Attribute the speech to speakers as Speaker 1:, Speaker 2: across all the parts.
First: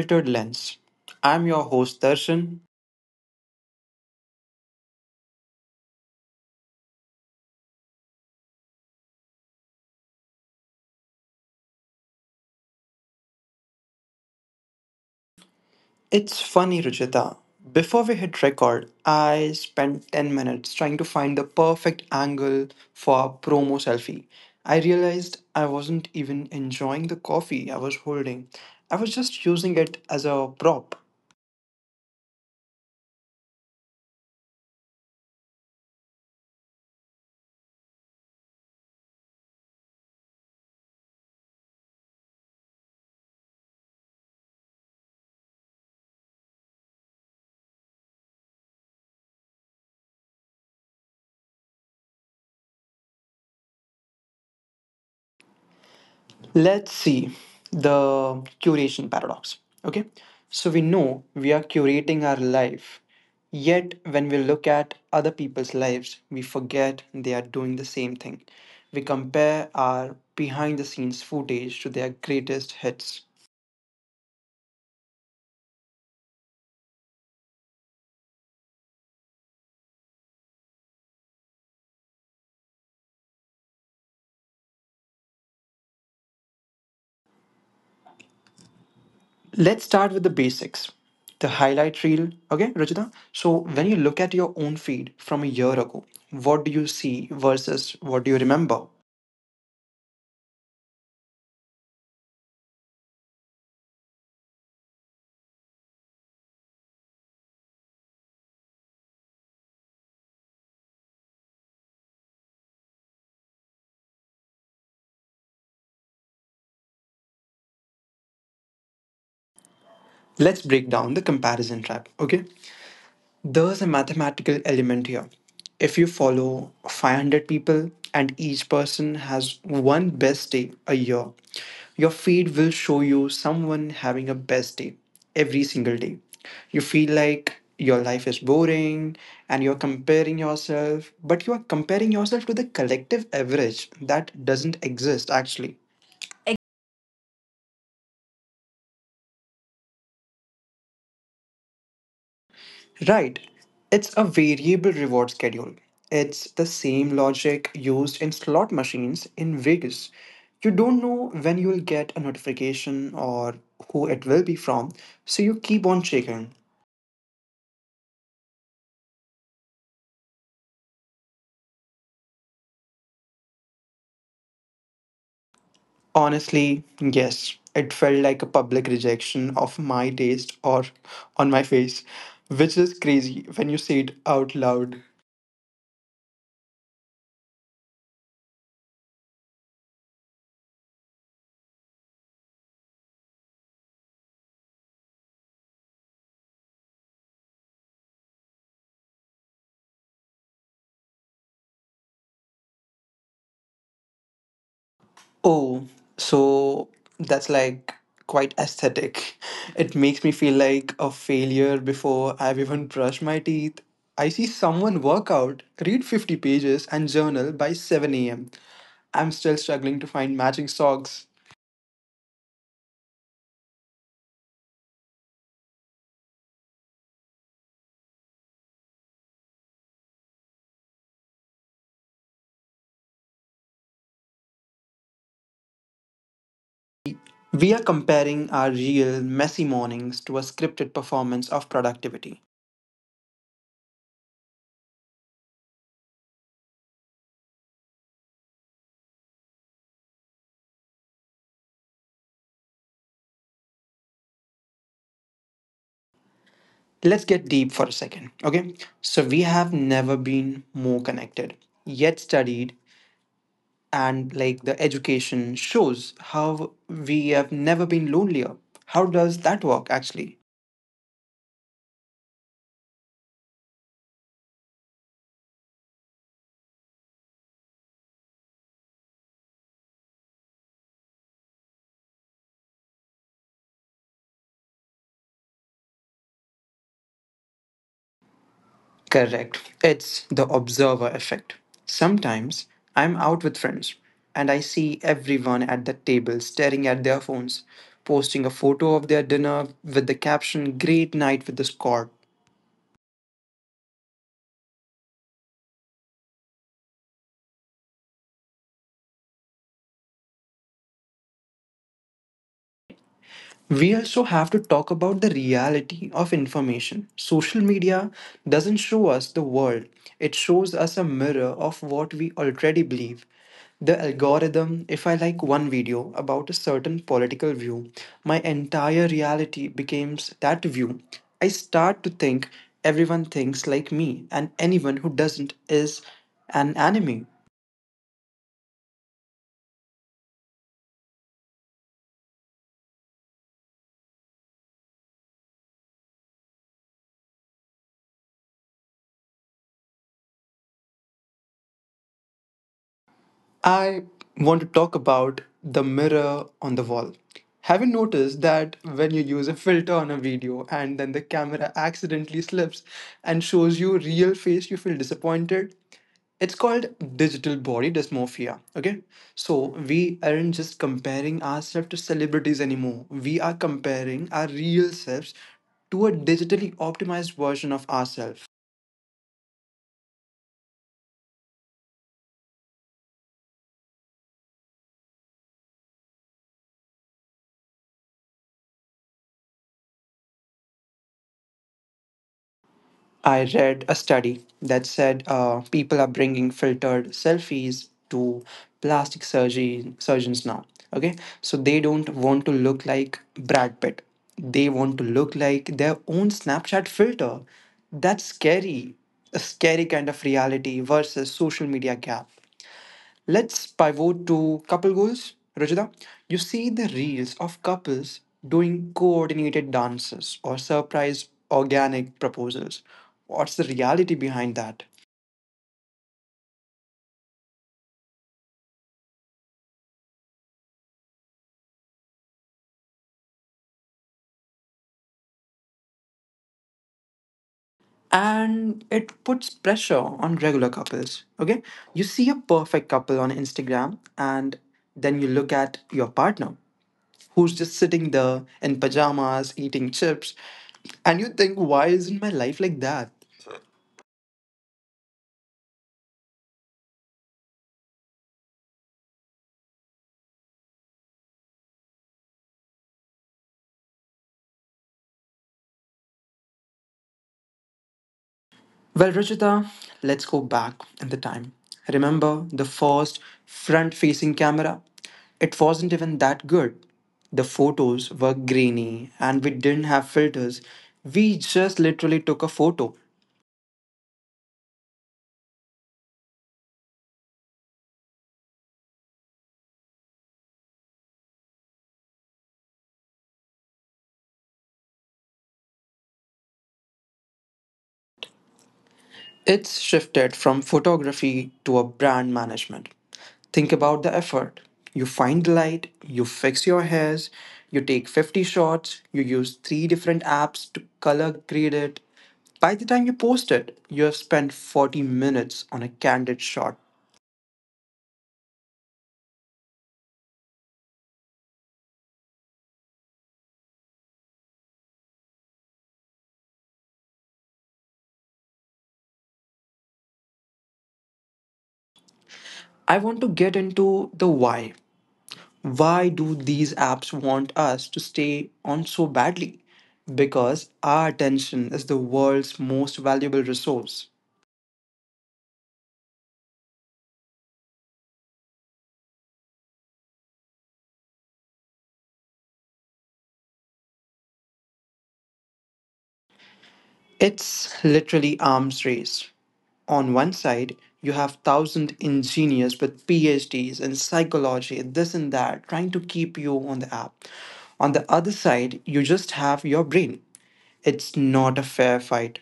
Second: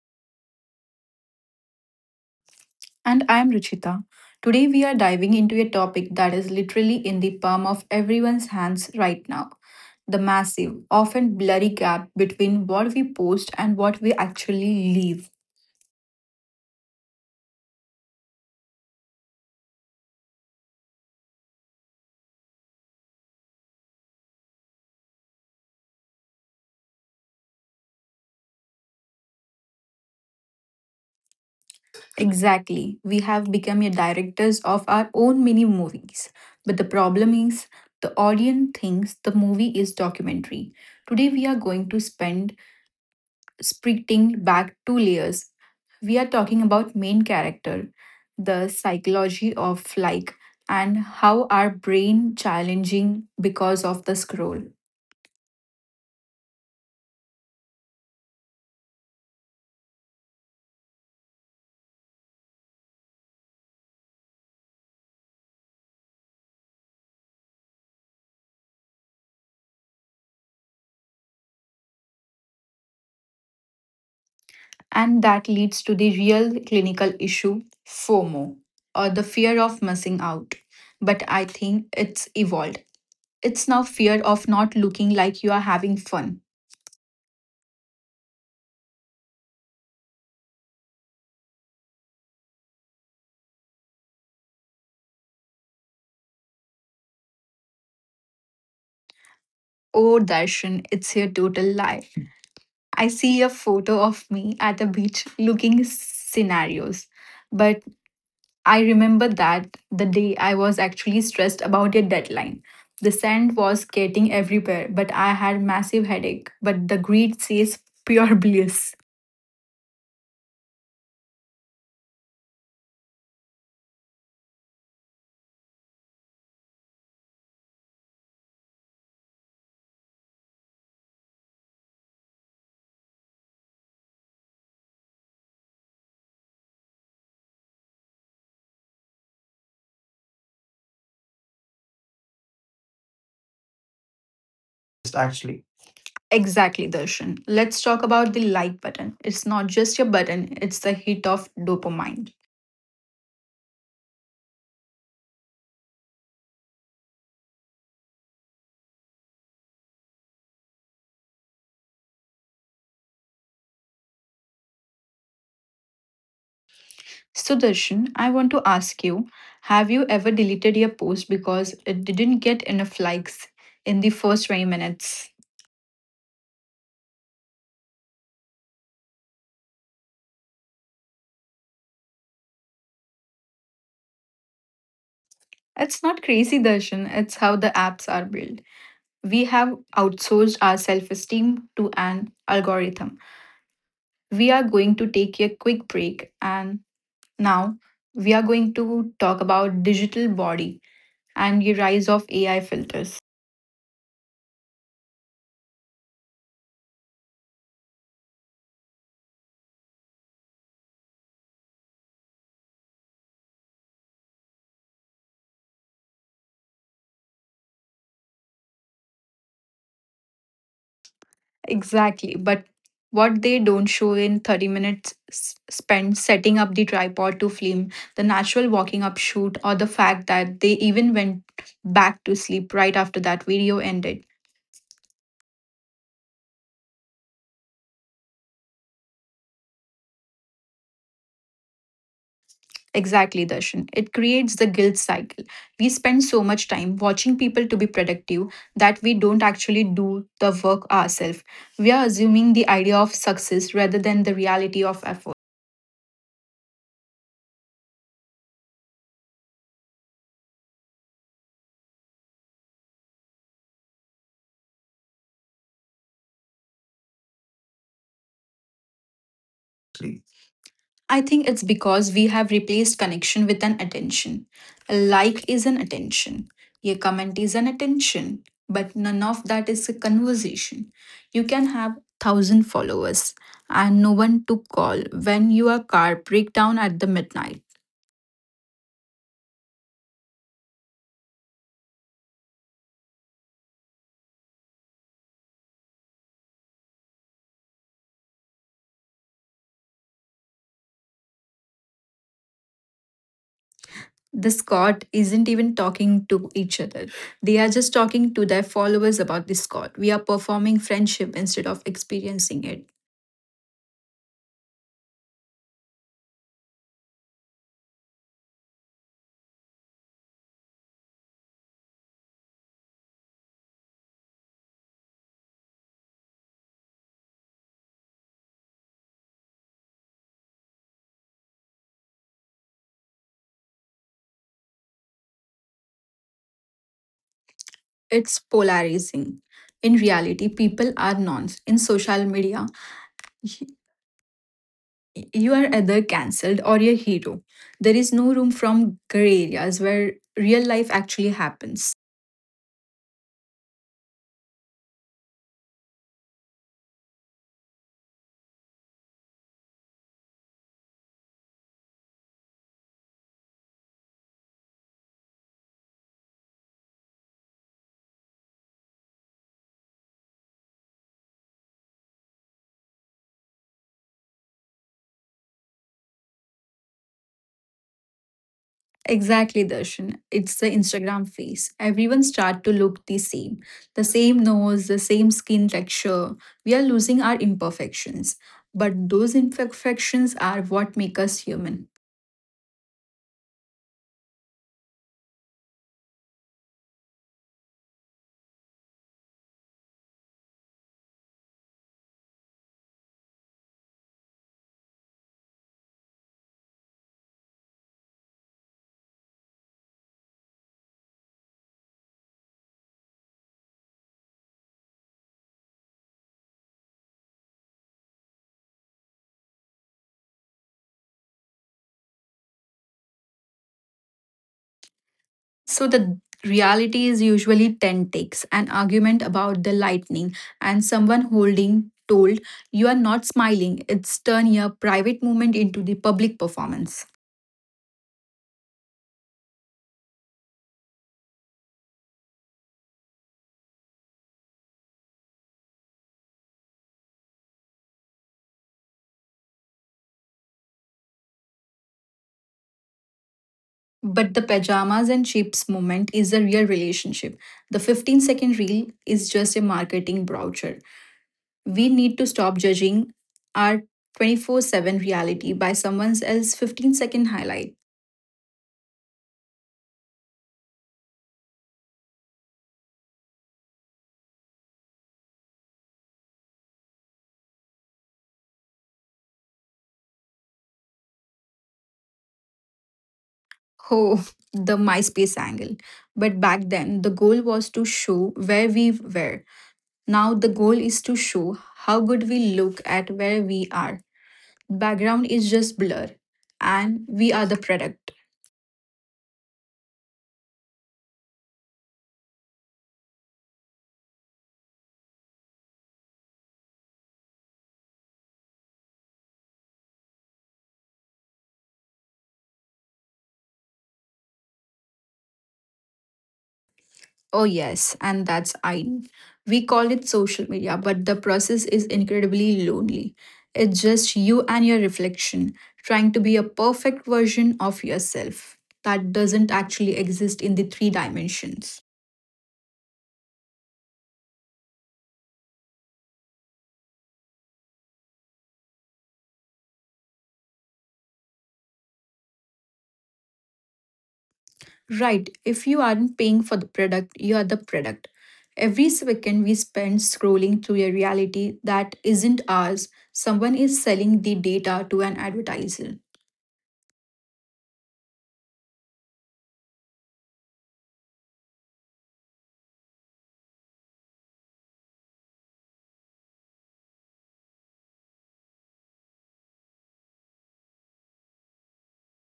Speaker 1: Filtered Lens. I'm your host, Darshan.
Speaker 2: And I'm Ruchita. Today we are diving into a topic that is literally in the palm of everyone's hands right now, the massive, often blurry gap between what we post and what we actually live.
Speaker 1: It's funny, Ruchita. Before we hit record, I spent 10 minutes trying to find the perfect angle for a promo selfie. I realized I wasn't even enjoying the coffee I was holding, I was just using it as a prop.
Speaker 2: Exactly. We have become a directors of our own mini movies. But the problem is, the audience thinks the movie is documentary. Today we are going to spend spreading back two layers. We are talking about main character, the psychology of like, and how our brain challenging because of the scroll.
Speaker 1: Let's see the curation paradox. Okay, so we know we are curating our life, yet when we look at other people's lives, we forget they are doing the same thing. We compare our behind the scenes footage to their greatest hits.
Speaker 2: And that leads to the real clinical issue, FOMO, or the fear of missing out. But I think it's evolved. It's now fear of not looking like you are having fun.
Speaker 1: Let's start with the basics the highlight reel. Okay, Rajita. So when you look at your own feed from a year ago, what do you see versus what do you remember?
Speaker 2: Oh, Darshan, it's a total lie. I see a photo of me at the beach looking scenarios. But I remember that the day I was actually stressed about a deadline. The sand was getting everywhere, but I had massive headache. But the greed says pure bliss.
Speaker 1: Let's break down the comparison trap. Okay. There's a mathematical element here. If you follow 500 people and each person has one best day a year, your feed will show you someone having a best day every single day. You feel like your life is boring and you're comparing yourself, but you are comparing yourself to the collective average that doesn't
Speaker 2: Just
Speaker 1: exist
Speaker 2: actually.
Speaker 1: actually.
Speaker 2: Exactly, Darshan. Let's talk about the like button. It's not just your button, it's the hit of dopamine.
Speaker 1: Right. It's a variable reward schedule. It's the same logic used in slot machines in Vegas. You don't know when you'll get a notification or who it will be from, so you keep on checking.
Speaker 2: Sudarshan, I want to ask you, have you ever deleted your post because it didn't get enough likes in the first 20 minutes?
Speaker 1: Honestly, yes, it felt like a public rejection of my taste or on my face, which is crazy when you say it out loud.
Speaker 2: It's not crazy, Darshan. It's how the apps are built. We have outsourced our self esteem to an algorithm. We are going to take a quick break and now we are going to talk about digital body and the rise of AI filters.
Speaker 1: Oh, so that's like quite aesthetic. It makes me feel like a failure before I've even brushed my teeth. I see someone work out, read 50 pages, and journal by 7 a.m. I'm still struggling to find matching socks.
Speaker 2: Exactly. But what they don't show in 30 minutes spent setting up the tripod to film, the natural walking up shoot, or the fact that they even went back to sleep right after that video ended.
Speaker 1: We are comparing our real, messy mornings to a scripted performance of productivity.
Speaker 2: Exactly, Darshan. It creates the guilt cycle. We spend so much time watching people to be productive that we don't actually do the work ourselves. We are assuming the idea of success rather than the reality of effort.
Speaker 1: Let's get deep for a second, okay? So, we have never been more connected, yet studied and like the education shows how we have never been lonelier. How does that work actually?
Speaker 2: I think it's because we have replaced connection with an attention. A like is an attention. A comment is an attention. But none of that is a conversation. You can have thousand followers and no one to call when your car break down at the midnight.
Speaker 1: Correct. It's the observer effect. Sometimes I'm out with friends and I see everyone at the table staring at their phones, posting a photo of their dinner with the caption, Great night with the squad.
Speaker 2: The Scott isn't even talking to each other. They are just talking to their followers about the Scott. We are performing friendship instead of experiencing it.
Speaker 1: We also have to talk about the reality of information. Social media doesn't show us the world, it shows us a mirror of what we already believe. The algorithm, if I like one video about a certain political view, my entire reality becomes that view. I start to think everyone thinks like me, and anyone who doesn't is an enemy.
Speaker 2: It's polarizing. In reality, people are nuanced. In social media, y- you are either cancelled or a hero. There is no room from gray areas where real life actually happens.
Speaker 1: I want to talk about the mirror on the wall. Have you noticed that when you use a filter on a video and then the camera accidentally slips and shows you real face, you feel disappointed? It's called digital body dysmorphia. Okay. So we aren't just comparing ourselves to celebrities anymore. We are comparing our real selves to a digitally optimized version of ourselves.
Speaker 2: Exactly, Darshan. It's the Instagram face. Everyone start to look the same. The same nose, the same skin texture. We are losing our imperfections. But those imperfections are what make us human.
Speaker 1: I read a study that said people are bringing filtered selfies to plastic surgery surgeons now. Okay, so they don't want to look like Brad Pitt. They want to look like their own Snapchat filter. That's scary. A scary kind of reality versus social media gap. Let's pivot to couple goals. Rajita, you see the reels of couples doing coordinated dances or surprise organic proposals. What's the reality behind that?
Speaker 2: So the reality is usually 10 takes, an argument about the lightning, and someone holding told, "You are not smiling." It's turn your private moment into the public performance.
Speaker 1: And it puts pressure on regular couples. Okay? You see a perfect couple on Instagram and then you look at your partner who's just sitting there in pajamas eating chips and you think, why isn't my life like that?
Speaker 2: But the pajamas and chips moment is a real relationship. The 15-second reel is just a marketing brochure. We need to stop judging our 24/7 reality by someone else's 15-second highlight.
Speaker 1: Well, Ruchita, let's go back in the time. Remember the first front facing camera? It wasn't even that good. The photos were grainy and we didn't have filters. We just literally took a photo.
Speaker 2: Oh, the MySpace angle. But back then, the goal was to show where we were. Now, the goal is to show how good we look at where we are. Background is just blur, and we are the product.
Speaker 1: It's shifted from photography to a brand management. Think about the effort. You find the light, you fix your hairs, you take 50 shots, you use three different apps to color grade it. By the time you post it, you have spent 40 minutes on a candid shot.
Speaker 2: Oh, yes, and that's I. We call it social media, but the process is incredibly lonely. It's just you and your reflection, trying to be a perfect version of yourself that doesn't actually exist in the three dimensions.
Speaker 1: I want to get into the why. Why do these apps want us to stay on so badly? Because our attention is the world's most valuable resource.
Speaker 2: Right, if you aren't paying for the product, you are the product. Every second we spend scrolling through a reality that isn't ours, someone is selling the data to an advertiser.
Speaker 1: It's literally arms race. On one side, you have thousand engineers with PhDs in psychology, this and that, trying to keep you on the app. On the other side, you just have your brain. It's not a fair fight.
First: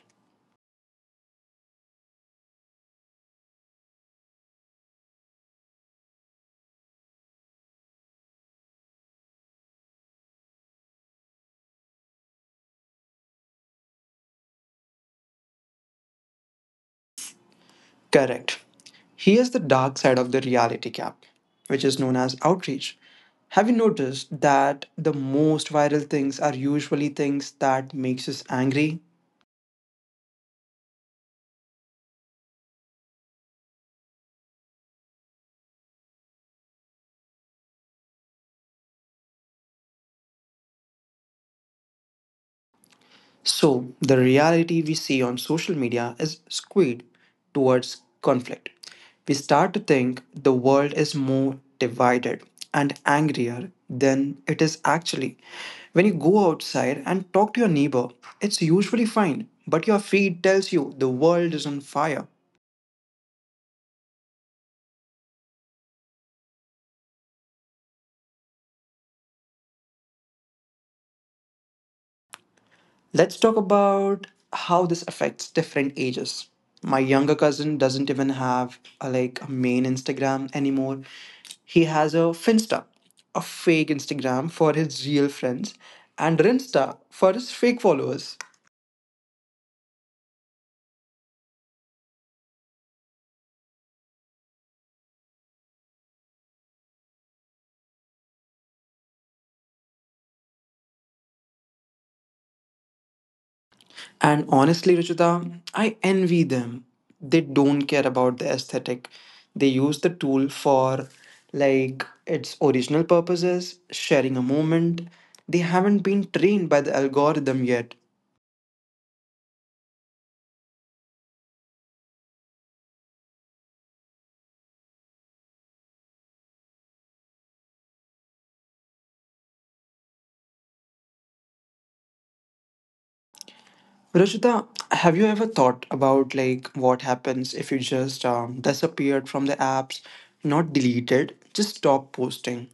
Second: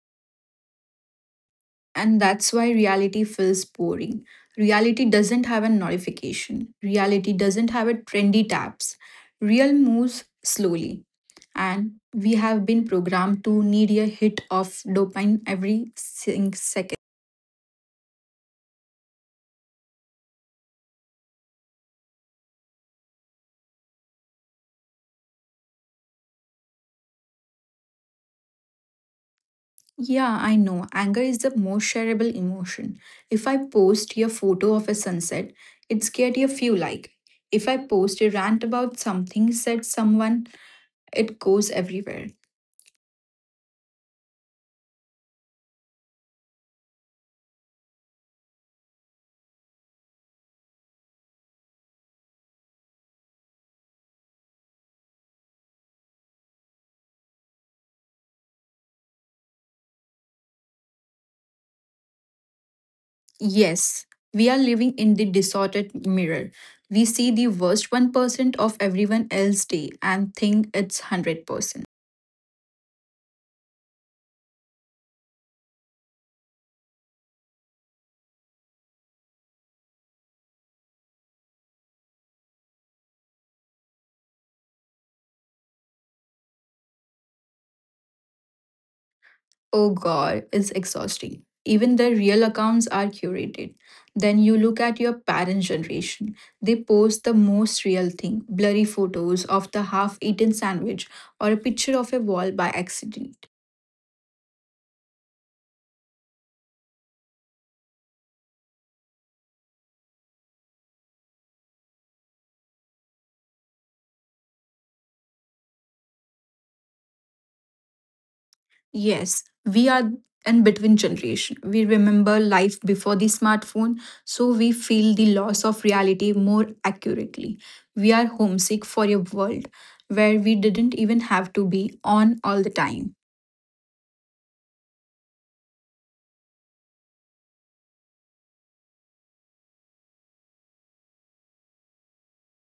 Speaker 2: And that's why reality feels boring. Reality doesn't have a notification. Reality doesn't have a trendy tabs. Real moves slowly. And we have been programmed to need a hit of dopamine every second.
Speaker 1: Correct. Here's the dark side of the reality gap, which is known as outreach. Have you noticed that the most viral things are usually things that makes us angry?
Speaker 2: Yeah, I know. Anger is the most shareable emotion. If I post a photo of a sunset, it's get a few like. If I post a rant about something said someone, it goes everywhere.
Speaker 1: So, the reality we see on social media is skewed towards conflict. We start to think the world is more divided and angrier than it is actually. When you go outside and talk to your neighbor, it's usually fine, but your feed tells you the world is on fire.
Speaker 2: Yes, we are living in the distorted mirror. We see the worst 1% of everyone else's day and think it's 100%.
Speaker 1: Let's talk about how this affects different ages. My younger cousin doesn't even have a, like, a main Instagram anymore. He has a Finsta, a fake Instagram for his real friends, and Rinsta for his fake followers.
Speaker 2: Oh god, it's exhausting. Even the real accounts are curated. Then you look at your parents' generation. They post the most real thing, blurry photos of the half eaten sandwich or a picture of a wall by accident.
Speaker 1: And honestly, Ruchita, I envy them. They don't care about the aesthetic. They use the tool for like its original purposes, sharing a moment. They haven't been trained by the algorithm yet.
Speaker 2: Yes, we are in between generation. We remember life before the smartphone, so we feel the loss of reality more accurately. We are homesick for a world where we didn't even have to be on all the time.
Speaker 1: Rajita, have you ever thought about like what happens if you just disappeared from the apps, not deleted, just stop posting?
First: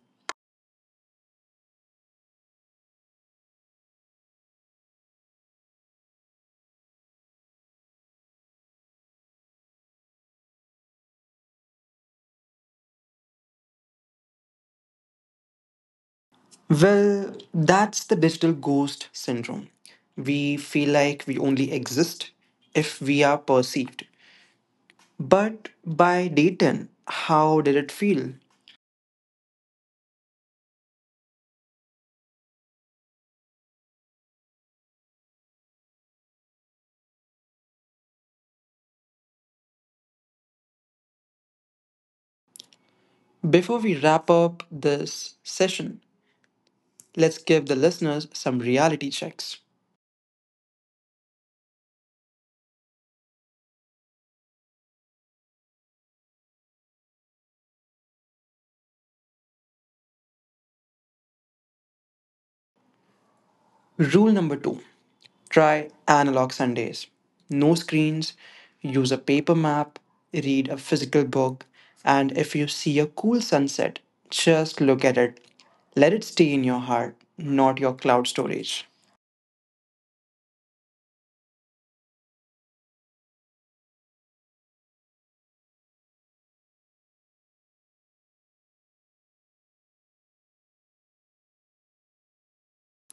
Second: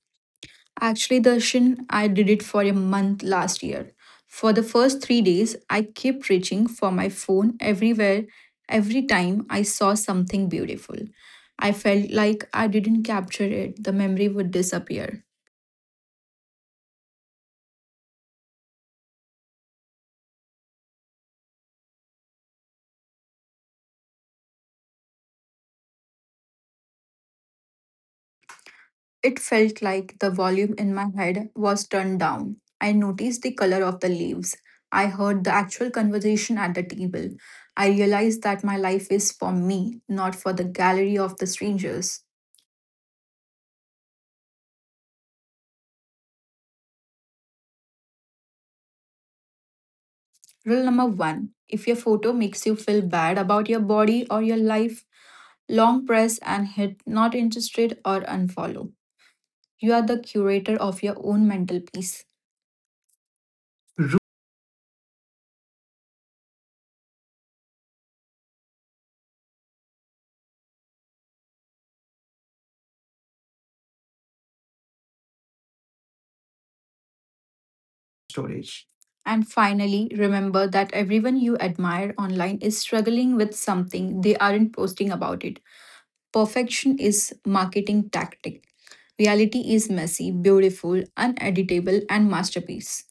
Speaker 2: Actually, Darshan, I did it for a month last year. For the first 3 days, I kept reaching for my phone everywhere, every time I saw something beautiful. I felt like I didn't capture it, the memory would disappear.
Speaker 1: Well, that's the digital ghost syndrome. We feel like we only exist if we are perceived. But by day 10, how did it feel?
Speaker 2: It felt like the volume in my head was turned down. I noticed the color of the leaves. I heard the actual conversation at the table. I realized that my life is for me, not for the gallery of the strangers.
Speaker 1: Before we wrap up this session, let's give the listeners some reality checks.
Speaker 2: Rule number one, if your photo makes you feel bad about your body or your life, long press and hit not interested or unfollow. You are the curator of your own mental peace.
Speaker 1: Rule number two, try analog Sundays. No screens, use a paper map, read a physical book, and if you see a cool sunset, just look at it. Let it stay in your heart, not your cloud
Speaker 2: Storage.
Speaker 1: storage.
Speaker 2: And finally, remember that everyone you admire online is struggling with something they aren't posting about it. Perfection is marketing tactic. Reality is messy, beautiful, uneditable and masterpiece.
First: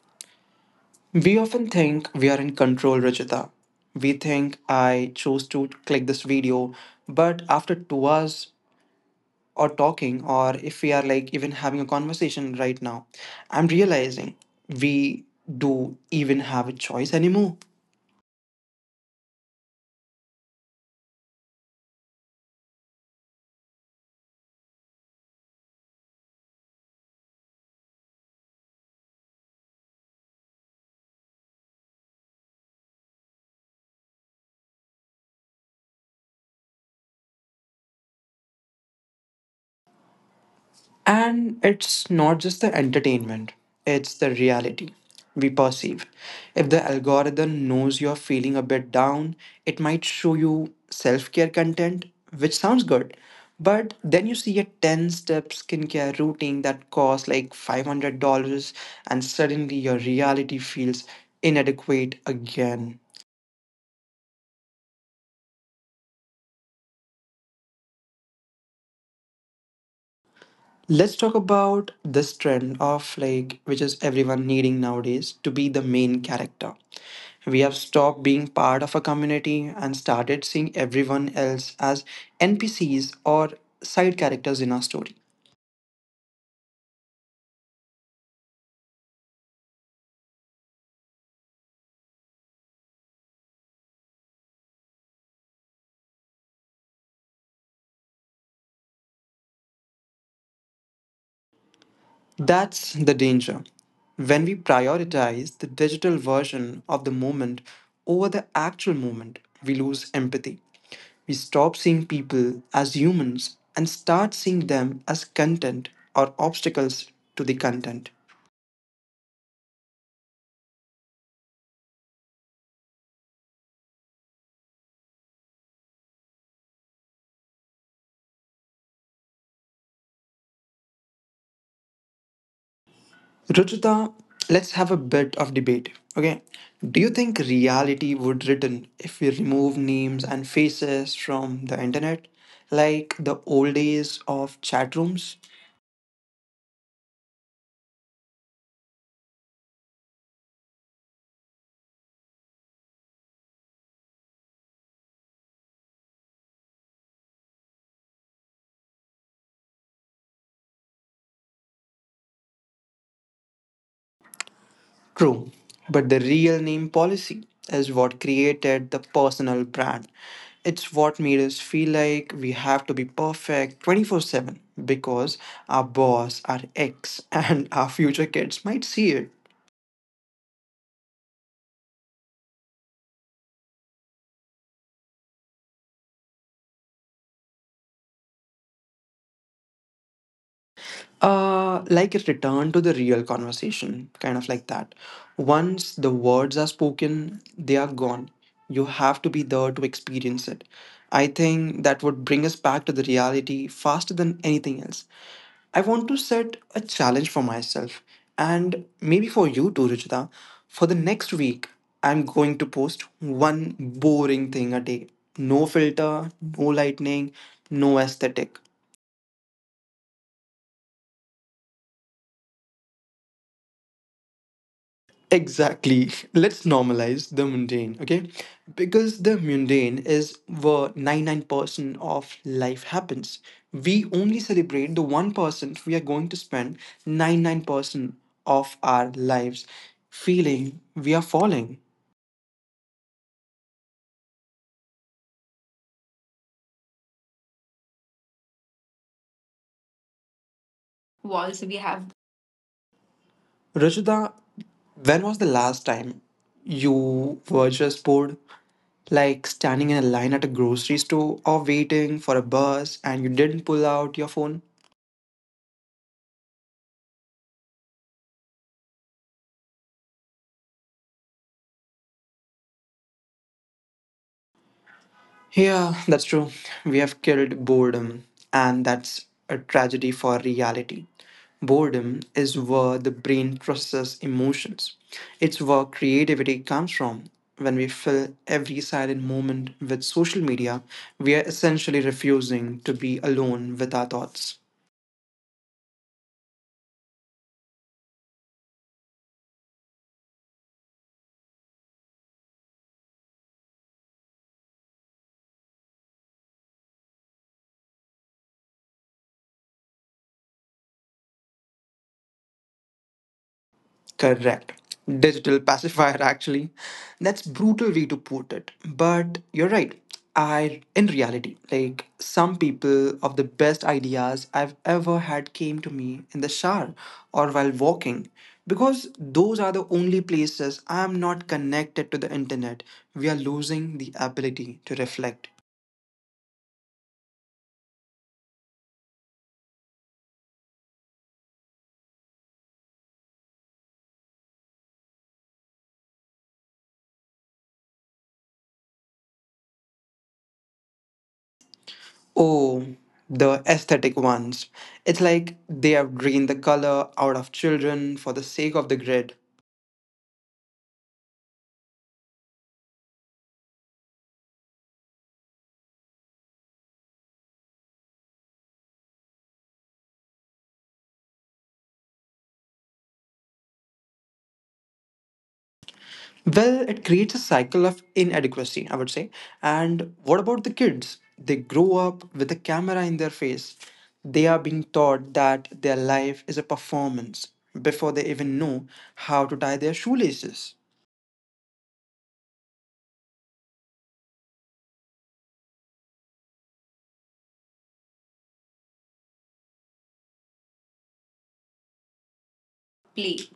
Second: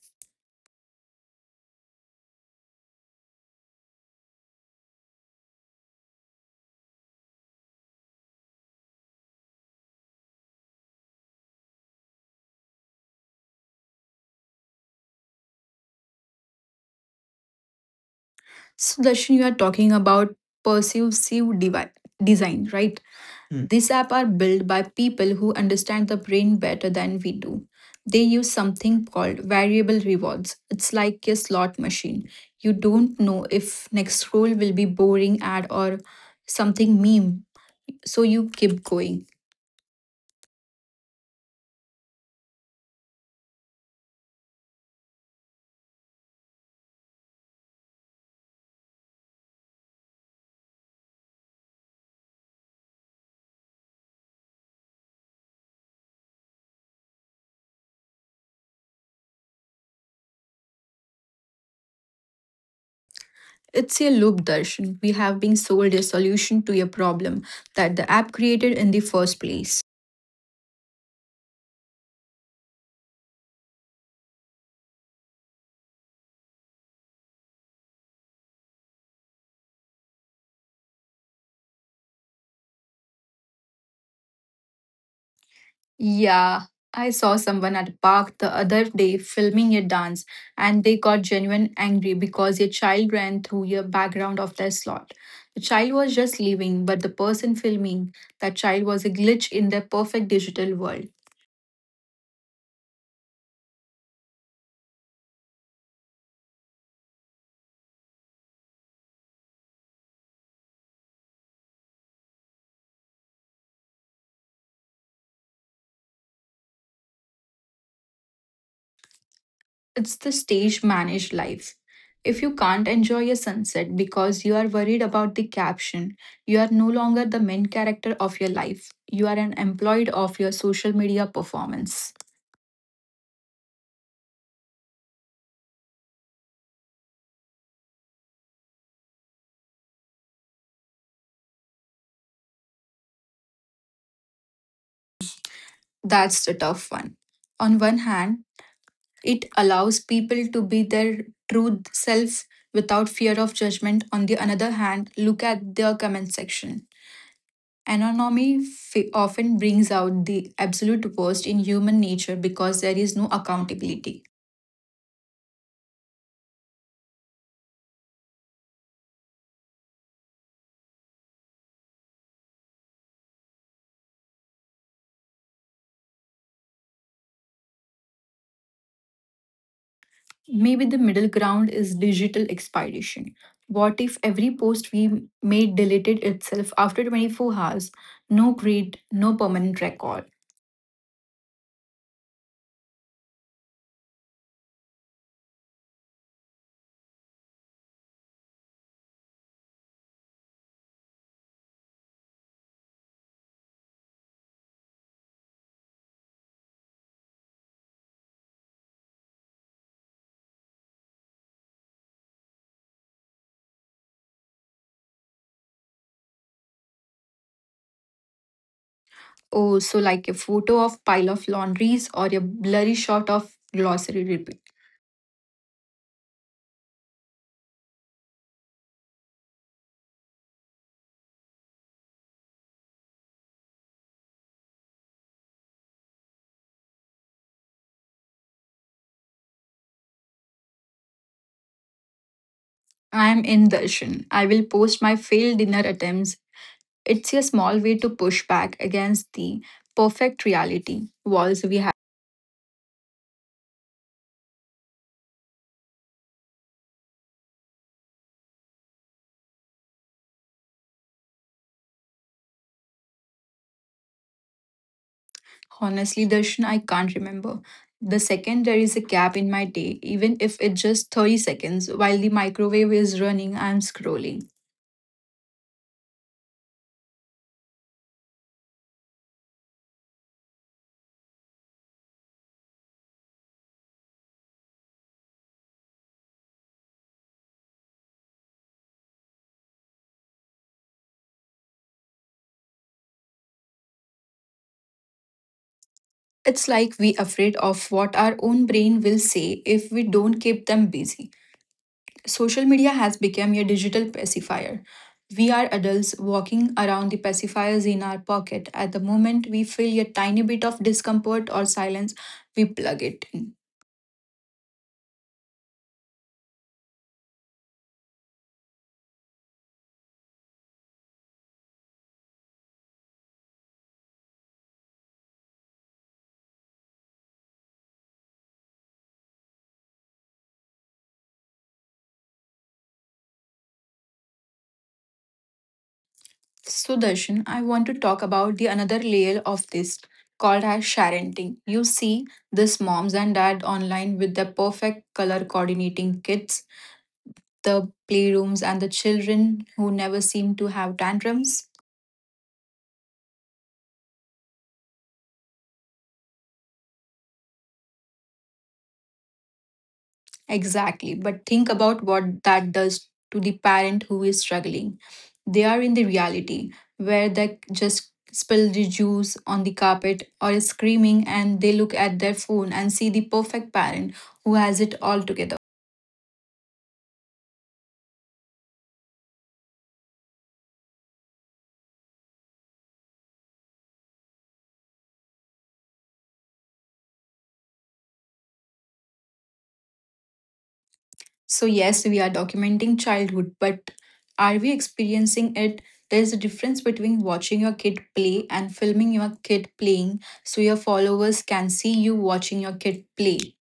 Speaker 1: We often think we are in control, Rajita. We think I chose to click this video, but after 2 hours or talking, or if we are like even having a conversation right now, I'm realizing we do even have a choice anymore.
Speaker 2: So, Darshan, you are talking about persuasive devi- design, right? Hmm. These apps are built by people who understand the brain better than we do. They use something called variable rewards. It's like a slot machine. You don't know if next scroll will be boring ad or something meme, so you keep going.
Speaker 1: And it's not just the entertainment, it's the reality we perceive. If the algorithm knows you're feeling a bit down, it might show you self care content, which sounds good. But then you see a 10 step skincare routine that costs like $500, and suddenly your reality feels inadequate again.
Speaker 2: It's a loop, Darshan. We have been sold a solution to a problem that the app created in the first place.
Speaker 1: Let's talk about this trend of like which is everyone needing nowadays to be the main character. We have stopped being part of a community and started seeing everyone else as NPCs or side characters in our story.
Speaker 2: Yeah, I saw someone at a park the other day filming a dance and they got genuine angry because a child ran through your background of their slot. The child was just leaving, but the person filming that child was a glitch in their perfect digital world.
Speaker 1: That's the danger. When we prioritize the digital version of the moment over the actual moment, we lose empathy. We stop seeing people as humans and start seeing them as content or obstacles to the content.
Speaker 2: It's the stage managed life. If you can't enjoy a sunset because you are worried about the caption, you are no longer the main character of your life. You are an employee of your social media performance.
Speaker 1: Ruchita, let's have a bit of debate. Okay. Do you think reality would return if we remove names and faces from the internet? Like the old days of chat rooms?
Speaker 2: That's the tough one. On one hand, it allows people to be their true self without fear of judgment. On the other hand, look at the comment section. Anonymity often brings out the absolute worst in human nature because there is no accountability.
Speaker 1: True, but the real name policy is what created the personal brand. It's what made us feel like we have to be perfect 24/7 because our boss, our ex, and our future kids might see it.
Speaker 2: Maybe the middle ground is digital expiration. What if every post we made deleted itself after 24 hours? No grade, no permanent record.
Speaker 1: Like a return to the real conversation, kind of like that. Once the words are spoken, they are gone. You have to be there to experience it. I think that would bring us back to the reality faster than anything else. I want to set a challenge for myself and maybe for you too, Ruchita. For the next week, I'm going to post one boring thing a day. No filter, no lightning, no aesthetic.
Speaker 2: Oh, so like a photo of pile of laundries or a blurry shot of glossary repeat.
Speaker 1: Exactly. Let's normalize the mundane, okay? Because the mundane is where 99% of life happens. We only celebrate the 1% we are going to spend 99% of our lives feeling we are falling.
Speaker 2: I am in the ocean. I will post my failed dinner attempts. It's a small way to push back against the perfect reality walls
Speaker 1: Walls
Speaker 2: we
Speaker 1: we
Speaker 2: have.
Speaker 1: have. Rajita, when was the last time you were just bored, like standing in a line at a grocery store or waiting for a bus and you didn't pull out your phone?
Speaker 2: Honestly, Darshan, I can't remember. The second there is a gap in my day, even if it's just 30 seconds, while the microwave is running, I'm scrolling.
Speaker 1: Yeah, that's true. We have killed boredom, and that's a tragedy for reality. Boredom is where the brain processes emotions. It's where creativity comes from. When we fill every silent moment with social media, we are essentially refusing to be alone with our thoughts.
Speaker 2: It's like we afraid of what our own brain will say if we don't keep them busy. Social media has become a digital pacifier. We are adults walking around the pacifiers in our pocket. At the moment we feel a tiny bit of discomfort or silence, we plug it in.
Speaker 1: Correct. Digital pacifier, actually. That's brutal way to put it. But you're right. I, in reality, like some people of the best ideas I've ever had came to me in the shower or while walking, because those are the only places I'm not connected to the internet. We are losing the ability to reflect.
Speaker 2: So, Darshan, I want to talk about the another layer of this called as sharenting. You see this moms and dad online with the perfect color coordinating kits, the playrooms and the children who never seem to have tantrums.
Speaker 1: Oh, the aesthetic ones. It's like they have drained the color out of children for the sake of the grid.
Speaker 2: Exactly. But think about what that does to the parent who is struggling. They are in the reality where they just spill the juice on the carpet or is screaming and they look at their phone and see the perfect parent who has it all together.
Speaker 1: Well, it creates a cycle of inadequacy, I would say. And what about the kids? They grow up with a camera in their face. They are being taught that their life is a performance before they even know how to tie their shoelaces.
Speaker 2: So, yes, we are documenting childhood, but are we experiencing it? There is a difference between watching your kid play and filming your kid playing so your followers can see you watching your kid
Speaker 1: Play.
Speaker 2: play.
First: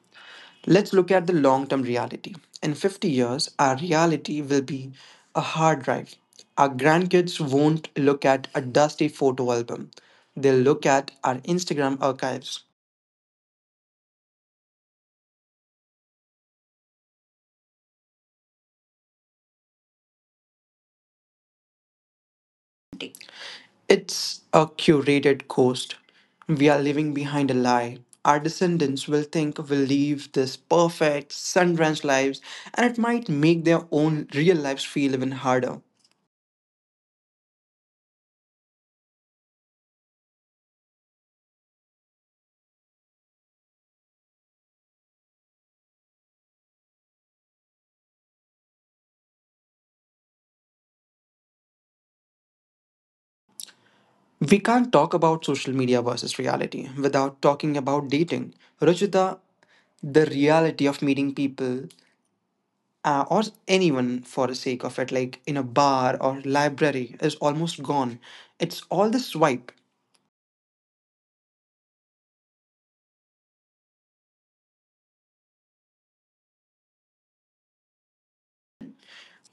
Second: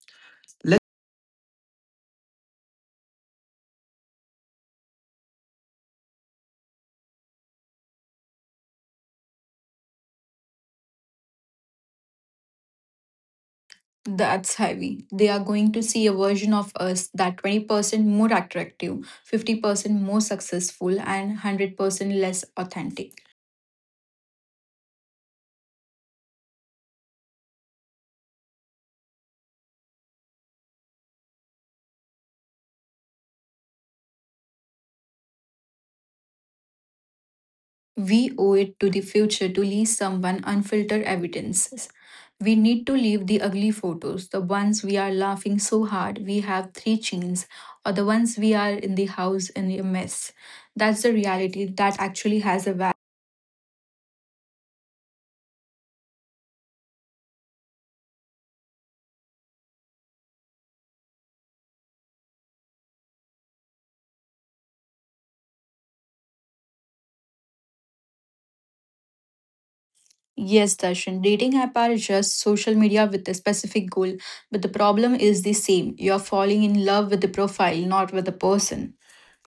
Speaker 1: Let's look at the long term reality. In 50 years, our reality will be a hard drive. Our grandkids won't look at a dusty photo album, they'll look at our Instagram archives.
Speaker 2: That's heavy. They are going to see a version of us that 20% more attractive, 50% more successful, and 100% less authentic.
Speaker 1: It's a curated coast. We are leaving behind a lie. Our descendants will think we live this perfect, sun drenched lives, and it might make their own real lives feel even harder.
Speaker 2: We owe it to the future to leave someone unfiltered evidences. We need to leave the ugly photos, the ones we are laughing so hard we have three chins, or the ones we are in the house in a mess. That's the reality that actually has a value.
Speaker 1: We can't talk about social media versus reality without talking about dating. Ruchita, the reality of meeting people or anyone for the sake of it, like in a bar or library, is almost gone. It's all the swipe.
Speaker 2: Yes, Darshan, dating app are just social media with a specific goal, but the problem is the same. You're falling in love with the profile, not with the person.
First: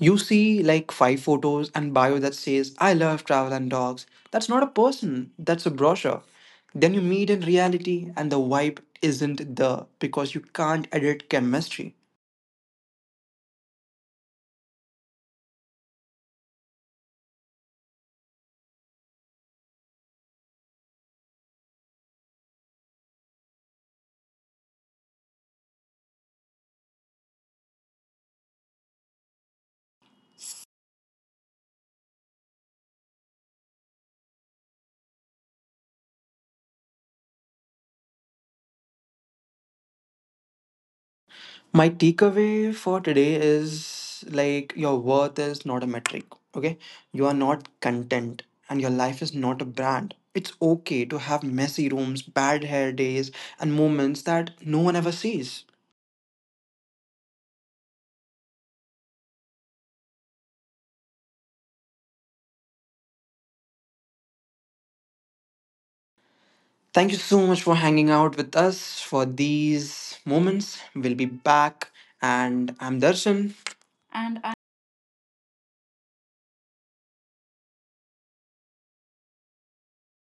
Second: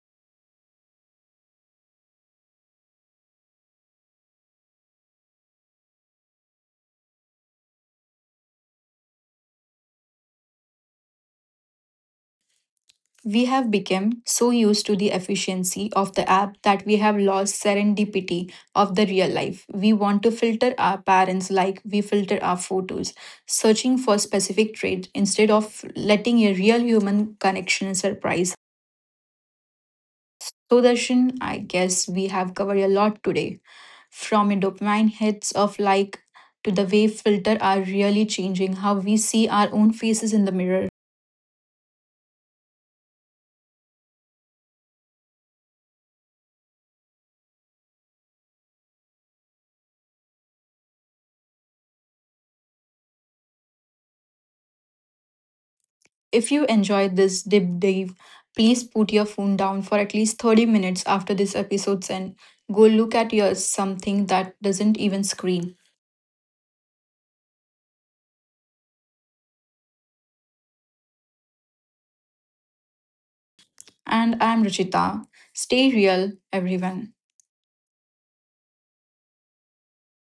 Speaker 1: You see like five photos and bio that says, I love travel and dogs. That's not a person, that's a brochure. Then you meet in reality and the vibe isn't there because you can't edit chemistry.
Speaker 2: We have become so used to the efficiency of the app that we have lost serendipity of the real life. We want to filter our parents like we filter our photos, searching for specific traits instead of letting a real human connection surprise. So, Darshan, I guess we have covered a lot today. From the dopamine hits of like to the way filter are really changing how we see our own faces in the mirror.
Speaker 1: My takeaway for today is like your worth is not a metric, okay? You are not content and your life is not a brand. It's okay to have messy rooms, bad hair days, and moments that no one ever sees.
Speaker 2: If you enjoyed this deep dive, please put your phone down for at least 30 minutes after this episode's end. Go look at your something that doesn't even scream.
Speaker 1: Thank you so much for hanging out with us for these moments. We'll be back. And I'm Darshan.
Speaker 2: And
Speaker 1: And
Speaker 2: I'm Ruchita. Stay real, everyone.